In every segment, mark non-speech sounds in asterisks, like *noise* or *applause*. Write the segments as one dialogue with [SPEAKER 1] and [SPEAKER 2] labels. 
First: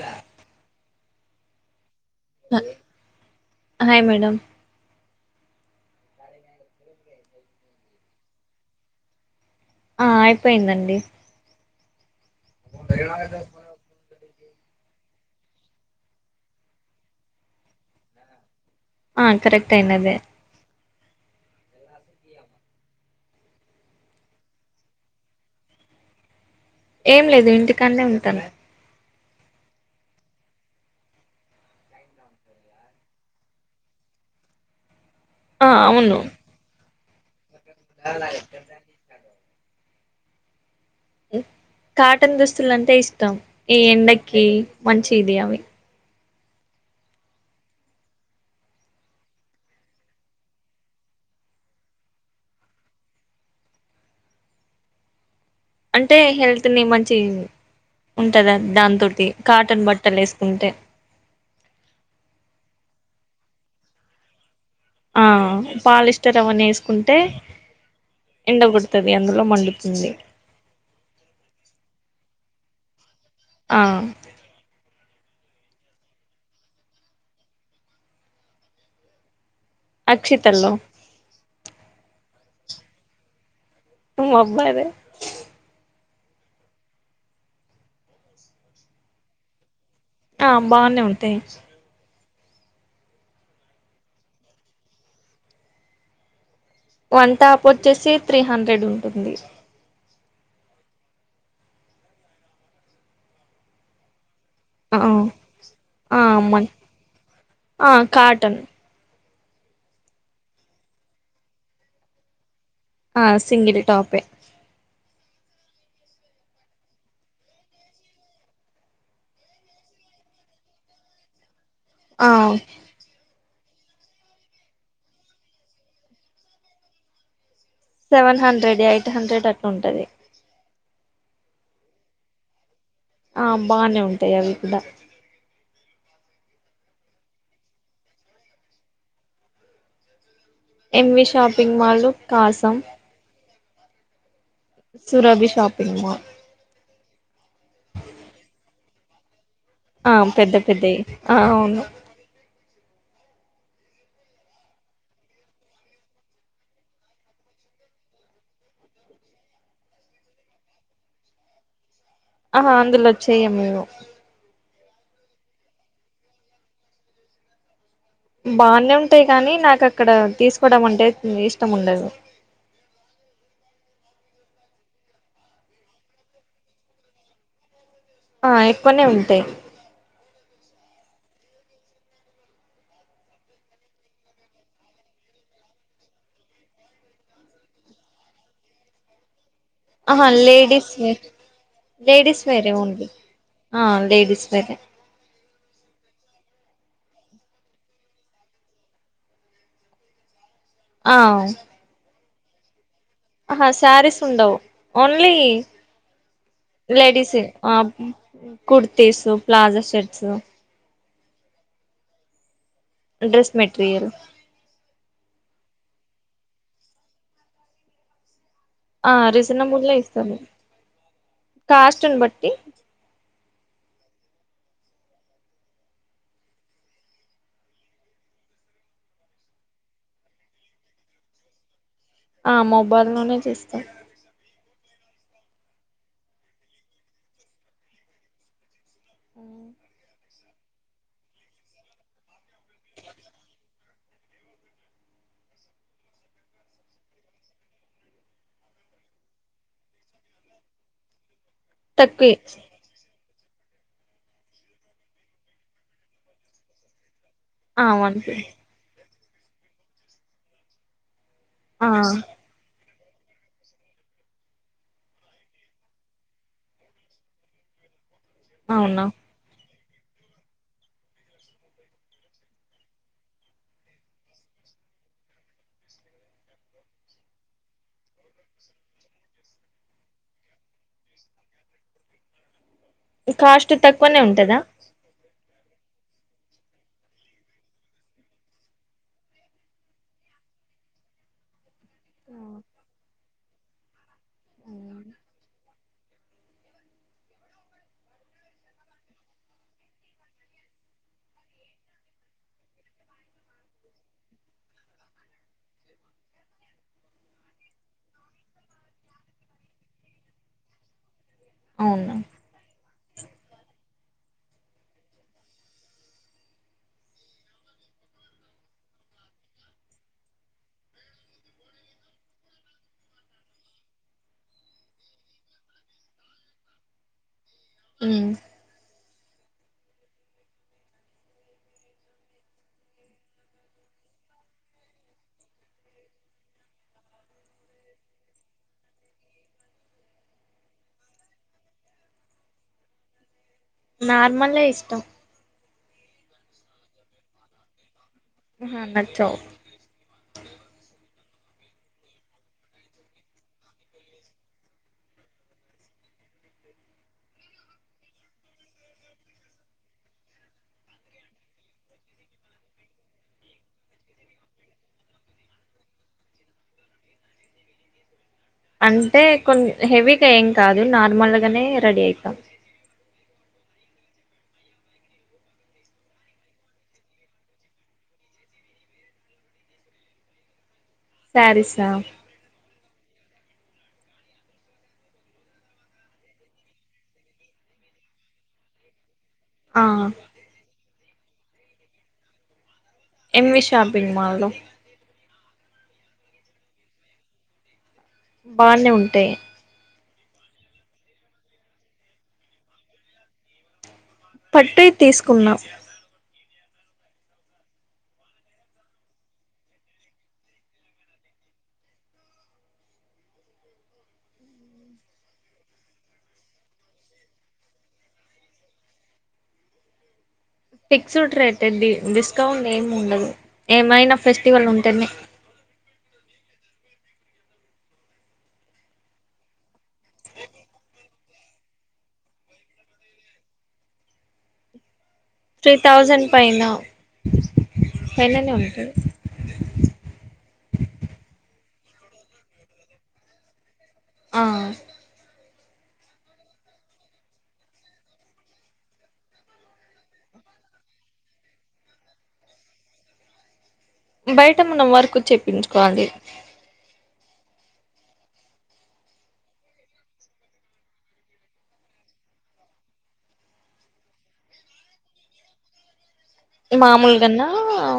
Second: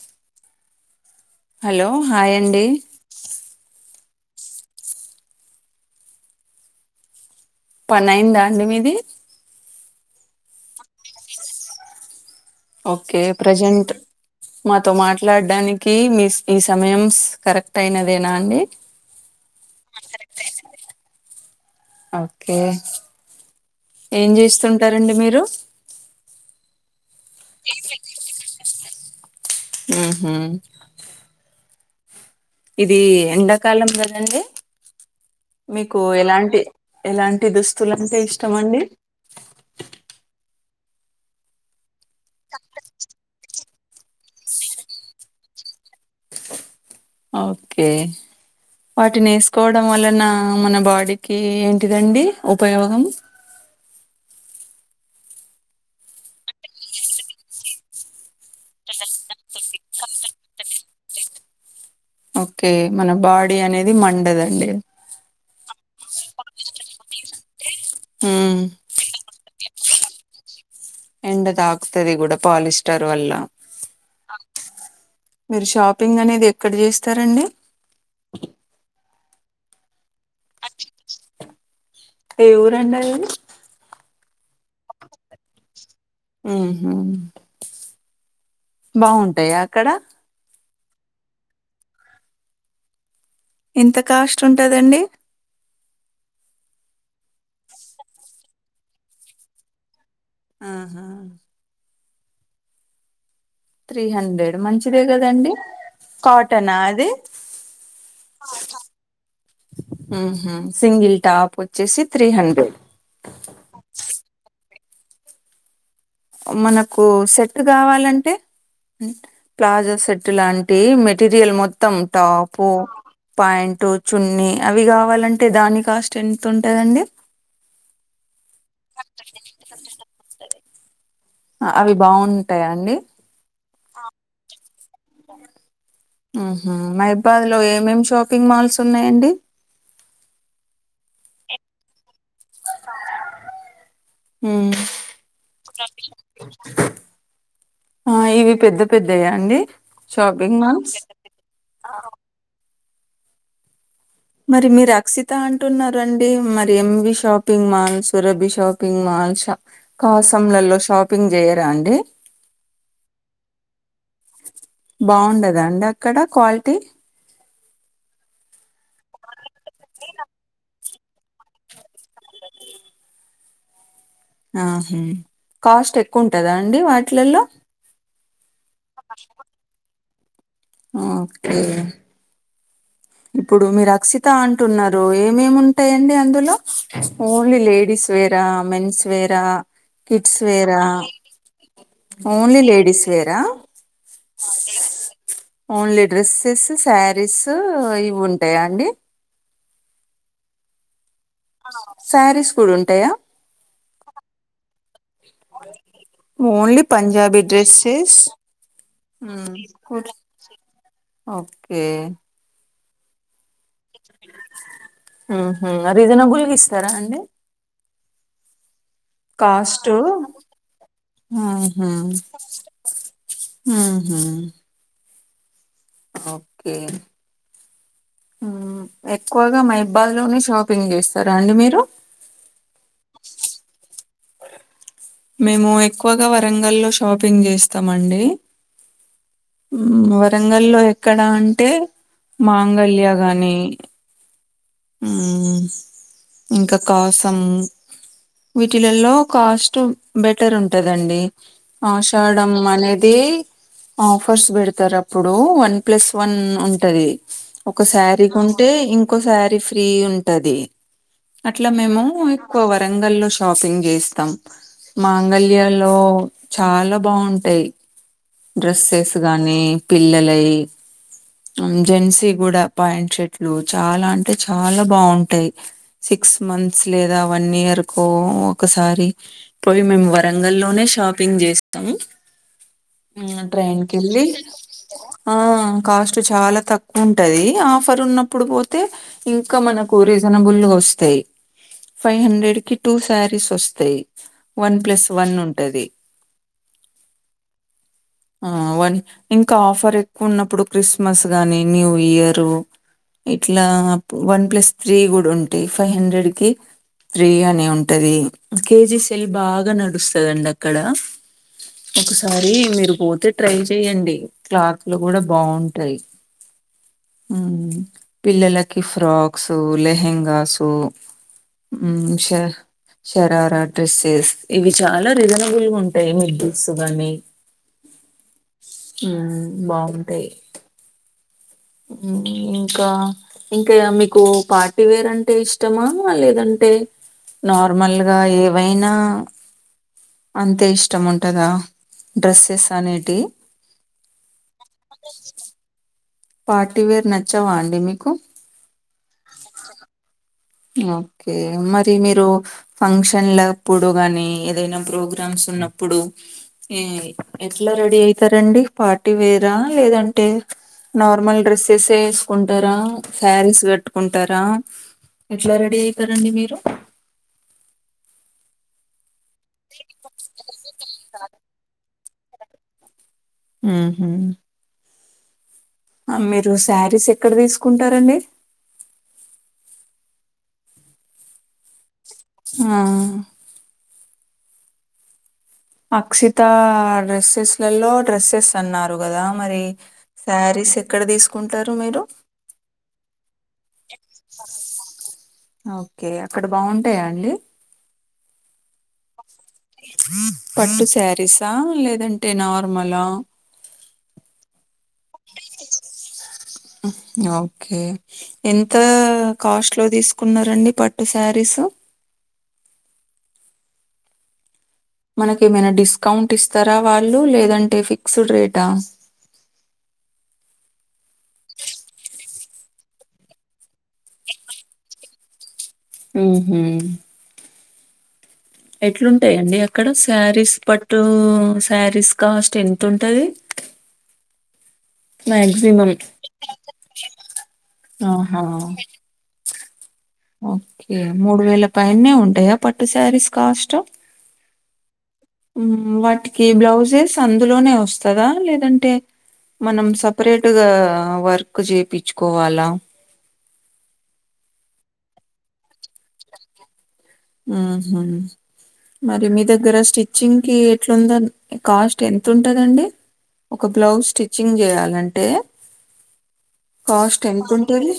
[SPEAKER 1] గా
[SPEAKER 2] hello, hi అండి.
[SPEAKER 1] Hi madam.
[SPEAKER 2] పని అయిందండి మీది
[SPEAKER 1] ఆ అయిపోయిదండి
[SPEAKER 2] ఓకే ప్రెజెంట్, మాతో మాట్లాడడానికి మీ ఈ, సమయం కరెక్ట్ అయినదేనా అండి.
[SPEAKER 1] ఆ కరెక్ట్ అయినదే.
[SPEAKER 2] ఓకే ఏం చేస్తుంటారండి మీరు.
[SPEAKER 1] ఏం లేదు ఇంటికన్నె ఉంటాను.
[SPEAKER 2] ఉహు ఇది ఎండాకాలం కదండి.
[SPEAKER 1] ఆ
[SPEAKER 2] మీకు
[SPEAKER 1] అవును
[SPEAKER 2] ఎలాంటి ఎలాంట్ దుస్తులు అంటే ఇష్టం మండి?
[SPEAKER 1] ఏ కాటన్ దుస్తులు అంటే ఇష్టం. ఈ ఎండకి మంచిది అవి
[SPEAKER 2] అవోకే వాటిని వేసుకోవడం వలన, మన బాడీకి ఏంటిదండి ఉపయోగం? *inaudible*
[SPEAKER 1] అంటే హెల్త్ ని మంచి, ఉంటదా దాంతోటి కాటన్ బట్టలు వేసుకుంటే.
[SPEAKER 2] ఓకే మన బాడీ అనేది మండదండి.
[SPEAKER 1] ఆ పాలిస్టర్ అవన్న వేసుకుంటే, ఎండ
[SPEAKER 2] ఉమ్
[SPEAKER 1] కొడుతుది, అందులో మండుతుంది.
[SPEAKER 2] ఎండ తాకుతది కూడా పాలిస్టర్ వల్ల.
[SPEAKER 1] ఆ
[SPEAKER 2] మీరు షాపింగ్ అనేది ఎక్కడ చేస్తారండి
[SPEAKER 1] అక్షిత ల్లో
[SPEAKER 2] ఏ ఊరుండది
[SPEAKER 1] అబ్బాయీ దే
[SPEAKER 2] ఉ బాగుంటాయా అక్కడ
[SPEAKER 1] నా బానే ఉంటయీ
[SPEAKER 2] ఎంత కాస్ట్ ఉంటదండి
[SPEAKER 1] వన్ టాప్ వచ్చేసి త్రీ హండ్రెడ్
[SPEAKER 2] ఆహా త్రీ హండ్రెడ్
[SPEAKER 1] ఆ
[SPEAKER 2] మంచిదే కదండి
[SPEAKER 1] ఆ మన్
[SPEAKER 2] కాటనా అది
[SPEAKER 1] ఆ కాటన్
[SPEAKER 2] సింగిల్ టాప్ వచ్చేసి త్రీ హండ్రెడ్
[SPEAKER 1] ఆ సింగిల్ టాపే
[SPEAKER 2] మనకు సెట్ కావాలంటే ప్లాజా సెట్ లాంటి మెటీరియల్ మొత్ మొత్తం
[SPEAKER 1] ఆ
[SPEAKER 2] టాపూ ప్యాంట్ అటు చున్నీ అవి కావాలంటే దాని కాస్ట్ ఎంత ఉంటాందండి
[SPEAKER 1] సెవెన్ హండ్రెడ్ ఎయిట్ హండ్రెడ్ అట్లా ఉంటది
[SPEAKER 2] అవి బాగుంటాయా అండి
[SPEAKER 1] ఆ బానే ఉంటాయి అవి కూడా
[SPEAKER 2] మహబాద్ లో ఏమేమి షాపింగ్ మాల్స్ ఉన్నాయండి
[SPEAKER 1] ఎంవి షాపింగ్ మాల్ కాసాం
[SPEAKER 2] హ్మ్
[SPEAKER 1] సురభి షాపింగ్ మాల్
[SPEAKER 2] ఆ ఇవి పెద్ద పెద్దయా అండి
[SPEAKER 1] ఆ పెద్ద
[SPEAKER 2] షాపింగ్ మాల్స్
[SPEAKER 1] పెద్దయి ఆ అవును
[SPEAKER 2] మరి మీరు అక్సిత అంటునారండి మరి MV shopping mall Surabhi shopping మా అంశ కాసంలలో షాపింగ్ జేయరా అండి
[SPEAKER 1] ఆహా అందులో చేయం మేము
[SPEAKER 2] బాగుండదా అండి అక్కడ క్వాలిటీ
[SPEAKER 1] బానే ఉంటయి కానీ నాకు అక్కడ తీసుకోవడం అంటే ఇష్టం ఉండదు
[SPEAKER 2] ఆహ కాస్ట్ ఎక్కువుంటదా అండి వాటిలలో
[SPEAKER 1] ఆ ఎక్కువనే ఉంటాయి
[SPEAKER 2] ఓకే ఇప్పుడు మీరు అక్సిత అంటున్నారు ఏమేముంటయండి అందులో ఓన్లీ లేడీస్ వేరా మెన్స్వేరా
[SPEAKER 1] ఆహా లేడిస్ ఏ లేడీస్ వేరే
[SPEAKER 2] లేడీస్
[SPEAKER 1] ఓన్లీ
[SPEAKER 2] వేరా
[SPEAKER 1] ఆ లేడీస్ వేరే
[SPEAKER 2] ఓన్లీ డ్రెస్సెస్ సారీస్ ఇవి ఉంటయా అండి
[SPEAKER 1] ఆ
[SPEAKER 2] సారీస్ కూడా ఉంటయ
[SPEAKER 1] అహ సారీస్ ఉండవు ఓన్లీ
[SPEAKER 2] ఓన్లీ
[SPEAKER 1] లేడీస్
[SPEAKER 2] పంజాబీ
[SPEAKER 1] ఇ ఆ
[SPEAKER 2] dresses
[SPEAKER 1] kurtis palazzo shirts
[SPEAKER 2] okay
[SPEAKER 1] dress material
[SPEAKER 2] ఊహ్మ్ రీజనబుల్గా ఇస్తారా అండి
[SPEAKER 1] ఆ రీజనబుల్ ఏ ఇస్తారు కాస్ట్ని
[SPEAKER 2] ఆహ్మ్
[SPEAKER 1] బట్టి
[SPEAKER 2] అహ్మ్ ఓకే ఊ ఎక్కువగా మైబాల్ లోనే షాపింగ్ జేస్తారా అండి మీరు
[SPEAKER 1] ఆ మొబైల్ లోనే చేస్తాం
[SPEAKER 2] మేము ఎక్కువగా వరంగల్లో షాపింగ్ జేస్తమండి వరంగల్లో ఎక్కడ అంటే మాంగళ్య గాని ఊమ్ ఇంకా కాసం వీటిలలో కాస్ట్ బెటర్ ఉంటదండి
[SPEAKER 1] తక్కువే
[SPEAKER 2] ఆషడం అనేది ఆఫర్స్ బెడతరు అప్పుడు వన్ ప్లస్ వన్ ఉంటది ఒక
[SPEAKER 1] ఆ వన్
[SPEAKER 2] శారీకి
[SPEAKER 1] పి
[SPEAKER 2] కొంటే ఇంకో శారీ ఫ్రీ ఉంటది అట్లా
[SPEAKER 1] ఆ
[SPEAKER 2] మేము ఎక్కువ వరంగలో షాపింగ్ జేస్తం మాంగళ్య లో చాలా బావుంటయ్
[SPEAKER 1] అవునా
[SPEAKER 2] డ్రెస్సెస్ గానీ పిల్లలై ఉమ్ జెన్సీ కూడా ప్యాంట్ షర్ట్లు చాలా అంటే చాలా బాంటయ్ సిక్స్ మంత్స్ లేదా వన్ ఇయర్ కో ఒకసారి పోయి మేము వరంగల్ లోనే షాప్ పింగ్ జేస్తం ఉమ్
[SPEAKER 1] కాస్ట్
[SPEAKER 2] ట్రైన్
[SPEAKER 1] తక్కువనే
[SPEAKER 2] కెళ్ళి
[SPEAKER 1] ఉంటదా
[SPEAKER 2] ఆ కాస్ట్ చాలా తక్కువ ఉంటది ఆఫర్ ఉన్నప్పుడు పోతే ఇంకా మనకు రీజనబుల్ ఒ స్తయ్ ఫైవ్ హండ్రెడ్ కి టూ సారీస్ వస్తయ్ వన్ ప్లస్ వన్ ఉంటది *inaudible* ఆ అవని ఇంకా ఆఫర్ ఎక్కు ఉన్నప్పుడు క్రిస్మస్ గాని న్యూ ఇయరు ఇట్లా వన్ ప్లస్ త్రీ గూడా ఉంటయి ఫైవ్ హండ్రెడ్ కి త్రీ అని ఉంటది కేజీ సెల్ బాగా నడుస్తదండి అక్కడ
[SPEAKER 1] అవున
[SPEAKER 2] సారి మీరు పోతే ట్రై జేయండి క్లాత్ లు కూడా బావుంటయి ఊమ్ పిల్లలకి ఫ్రాక్సు లెహెంగాసు ఊమ్ ష శరారా డ్రెస్సెస్ ఇవి చాలా రీజనబుల్ గా ఉంటాయి *unintelligible* బక్స్ గాని
[SPEAKER 1] అ
[SPEAKER 2] ఉ బాగుంటాయి ఇంకా ఇంకా మీకు పార్టీవేర్ అంటే ఇష్టమా లేదంటే అంటే నార్మల్ గా ఏవైనా అంతే ఇష్టం ఉంటందా డ్రెస్సెస్ అనేటి
[SPEAKER 1] నార్మల్ ఇష్టం
[SPEAKER 2] పార్టీవేర్ నచ్చవా అండి మీ
[SPEAKER 1] హా నచ్చావ్
[SPEAKER 2] ఓకే మరి మీరు ఫంక్షన్లప్పుడు గానీ ఏదైనా ప్రోగ్రామ్స్ ఉన్నప్పుడు ఏ ఎట్లా రెడీ అయితారంండి పార్టీ వేరా లేదంటే నార్మల్ డ్రెస్సెస్ే వేసుకుంటారా శారీస్ కట్టుకుంటారా ఎట్లా రెడీ అయితారండి మీరు
[SPEAKER 1] అంటే కొ హెవీగా ఏం కాదు నార్మల్గానే రెడీ అవుతాం
[SPEAKER 2] హు హు మీరు శారీస్ ఎక్కడ తీసుకుంటారండి
[SPEAKER 1] శారీస్ ఆ
[SPEAKER 2] ఆ అక్షిత డ్రెస్సెస్ లలో డ్రెస్సెస్ అన్నారు కదా మరి
[SPEAKER 1] ఆ
[SPEAKER 2] శారీస్ ఎక్కడ తీసుకుంటారు మీరు
[SPEAKER 1] ఎం వి షాపింగ్ మాల్లో
[SPEAKER 2] ఓకే అక్కడ బాగుంటాయా అండి
[SPEAKER 1] బానే ఉంటాయి
[SPEAKER 2] పట్టు శారీసా లేదంటే నార్మలా
[SPEAKER 1] పట్టయి తీసుకున్నాం
[SPEAKER 2] ఓకే ఎంత కాస్ట్ లో తీసుకున్నండి పట్టు శారీస్ మనకేమైనా డిస్కౌంట్ ఇస్తారా వాళ్ళు లేదంటే ఫిక్స్డ్ రేటా
[SPEAKER 1] ఫిక్స్డ్ రేట్ది డి డిస్కౌంట్ ఏమి ఉండదు ఏమైనా ఫెస్టివల్ ఉంటేనే
[SPEAKER 2] ఉహు ఎట్లుంటాయండి అక్కడ సారీస్ పట్టు సారీస్ కాస్ట్ ఎంత ఉంటది
[SPEAKER 1] త్రీ థౌజండ్ పైన
[SPEAKER 2] ఆహా
[SPEAKER 1] పైననే ఉంటాయా
[SPEAKER 2] ఓకే మూడు వేల పైనే ఉంటాయా పట్టు సారీస్ కాస్ట్
[SPEAKER 1] ఆ
[SPEAKER 2] హు వాటికి బ్లౌజెస్ అందులోనే వస్తందా లేదంటే మనం సపరేట్గా వర్క్ చేపిచ్చుకోవాలా
[SPEAKER 1] బయట మనం వర్క్ చెప్పించుకోవాలి
[SPEAKER 2] ఉహు మరి మీ దగ్గర స్టిచ్చింగ్ కి ఎట్లుందో కాస్ట్ ఎంత ఉంటందండి ఒక బ్లౌజ్ స్టిచ్చింగ్ చేయాలంటే కాస్ట్ ఎంత
[SPEAKER 1] మామూలుగన్నా
[SPEAKER 2] ఉంటుంది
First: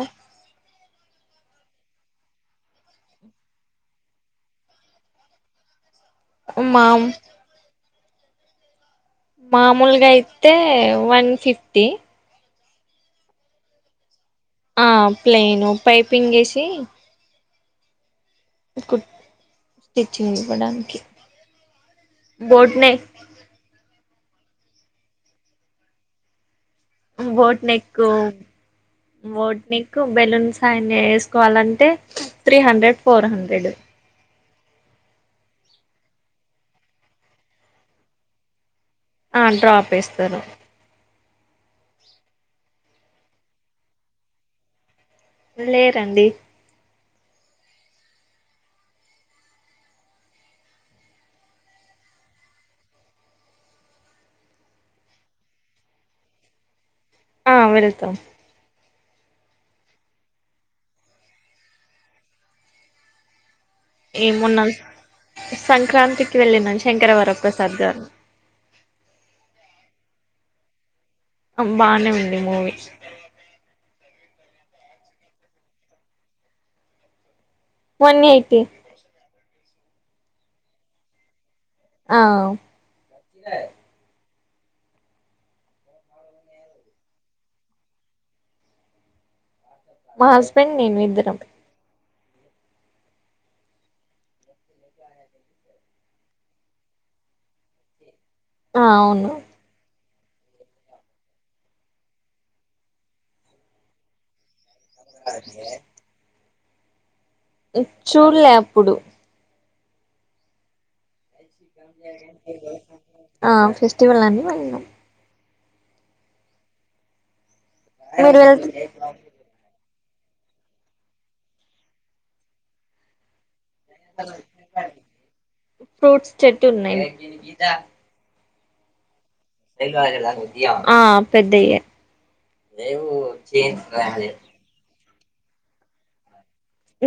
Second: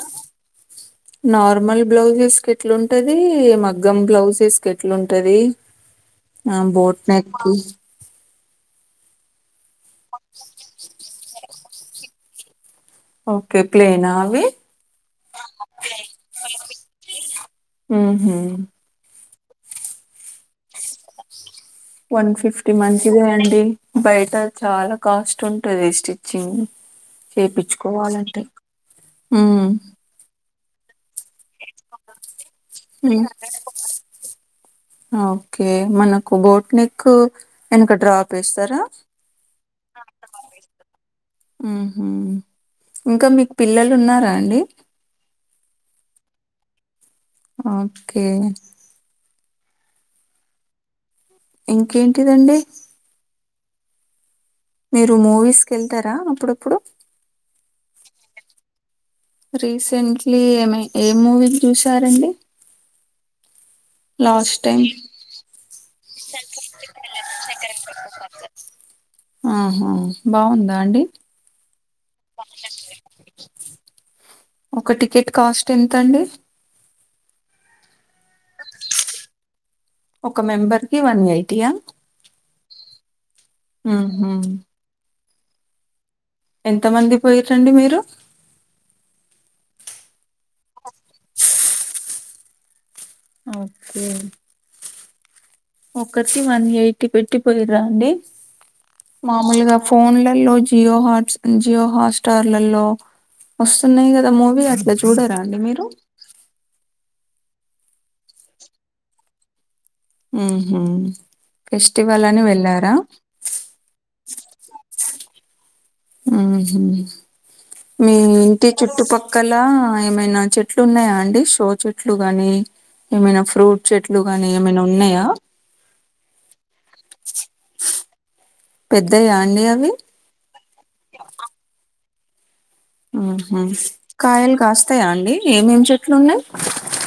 [SPEAKER 2] నార్మల్ బ్లౌజెస్ ఎట్లాంటది మగ్ మగ్గం బ్లౌజెస్ కు ఎట్లుంటది ఆ
[SPEAKER 1] మా
[SPEAKER 2] బోట్ నెక్
[SPEAKER 1] మామూలుగా అయితే వన్ ఫిఫ్టీ
[SPEAKER 2] ఓకే ప్లేన్ నా ఆవి
[SPEAKER 1] ఆ ప్లేన్ ప్పైపింగ్ వేసి
[SPEAKER 2] ఉహు
[SPEAKER 1] స్టిచింగ్ ఇవ్వడానికి
[SPEAKER 2] వన్ ఫిఫ్టీ
[SPEAKER 1] బోట్ నెక్
[SPEAKER 2] మంచిదే అండి బయట చాలా కాస్ట్ ఉంటది స్టిచ్చింగ్
[SPEAKER 1] బోట్ నెక్
[SPEAKER 2] చేపించుకోవాలంటే
[SPEAKER 1] boat
[SPEAKER 2] um
[SPEAKER 1] neck balloons sign వేసుకోవాలంటే three hundred
[SPEAKER 2] um
[SPEAKER 1] four hundred
[SPEAKER 2] okay మనకు బోట్నిక్ వెనుక డ్రాప్ వేస్తారా
[SPEAKER 1] ఆ డ్రాప్ వేస్తారు
[SPEAKER 2] ఉహు ఇంకా మీకు పిల్లలు ఉన్నారా అండి
[SPEAKER 1] లేరండి
[SPEAKER 2] ఓకే ఇంకేంటి దండి మీరు మూవీస్ కి వెళ్తారా అప్పుడప్పుడు
[SPEAKER 1] ఆ వెళ్తాం
[SPEAKER 2] రీసెంట్లీ ఏమీ ఏ మూవీ చూసారండి లాస్ట్
[SPEAKER 1] ఏమున్నా
[SPEAKER 2] టైం
[SPEAKER 1] సంక్రాంతికి వెళ్ళినము శంకరవరప్రసాద్ గారు
[SPEAKER 2] ఆహా బాగుందా అండి
[SPEAKER 1] బానే ఉంది మూవీ
[SPEAKER 2] ఒక టికెట్ కాస్ట్ ఎంతండి
[SPEAKER 1] వన్ ఎయిట్ టి
[SPEAKER 2] ఒక మెంబర్ కి వన్ ఎయి
[SPEAKER 1] ఆహ
[SPEAKER 2] ఉహు ఎంతమంది పోయిరు అండి మీరు
[SPEAKER 1] మా హస్బెండ్ నేను ఇద్దరం
[SPEAKER 2] ఓకే ఒకటి వన్ ఎయిటి పెట్టి పోయిరా అండి
[SPEAKER 1] ఆహ్ అవును.
[SPEAKER 2] మామూలుగా ఫోన్లలో జియో హాట్స్ జియో హాట్స్టార్లలో వస్తున్నాయి కదా మూవీ అది. ఇలా చూడారా అండి మీరు.
[SPEAKER 1] ఇట్ చూడలే అప్పుడు.
[SPEAKER 2] ఉమ్ ఉమ్మ్.
[SPEAKER 1] ఆహ్ ఫెస్టివల్ అండి మళ్ళ.
[SPEAKER 2] ఉమ్మ్ మీ
[SPEAKER 1] మీరు
[SPEAKER 2] ఇంటి
[SPEAKER 1] వెళ్తే
[SPEAKER 2] చుట్టుపక్కల. ఏమైనా చెట్లు ఉన్నాయా అండి. షో చెట్లు గానీ ఏమైనా ఫ్రూట్. చెట్లు గానీ ఏమైనా ఉన్నాయా.
[SPEAKER 1] ఫ్రూట్స్ చెట్టు ఉన్నాయి
[SPEAKER 2] పెద్దయ్యాండి అవి
[SPEAKER 1] ఆ పెద్దయ్యే
[SPEAKER 2] కాయలు కాస్తాయా అండి ఏమేం చెట్లు ఉన్నాయి.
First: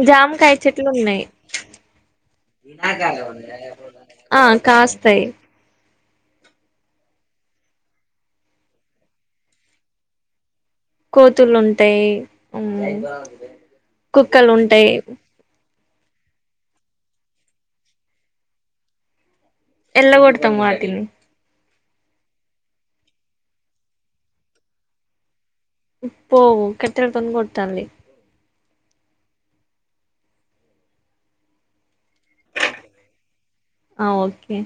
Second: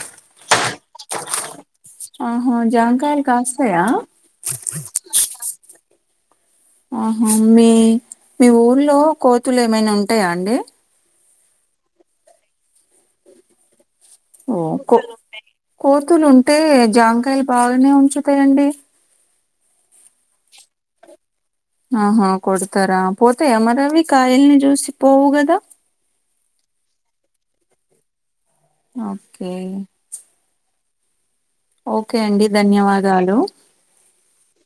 [SPEAKER 1] జామ కాయ చెట్లు ఉన్నాయి.
[SPEAKER 2] ఆహా జాంకాయలు కాస్తాయా
[SPEAKER 1] ఆహ్ కాస్తాయి.
[SPEAKER 2] ఆహా మీ మీ ఊర్లో కోతులు ఏమైనా ఉంటాయా అండి.
[SPEAKER 1] కోతులు ఉంటాయి ఉమ్ కుక్కలు
[SPEAKER 2] ఓ
[SPEAKER 1] ఉంటాయి.
[SPEAKER 2] కో కోతులు ఉంటే జాంకాయలు బాగానే ఉంచుతాయండి.
[SPEAKER 1] ఎల్ల కొడతం వాటిని.
[SPEAKER 2] ఆహా కొడతారా పోతాయ మరీ అవి కాయల్ని చూసి పోవు కదా.
[SPEAKER 1] పోవు కట్టాలతోని కొట్టాలి.
[SPEAKER 2] ఓకే. ఓకే అండి ధన్యవాదాలు.
[SPEAKER 1] ఆహ్ ఓకే.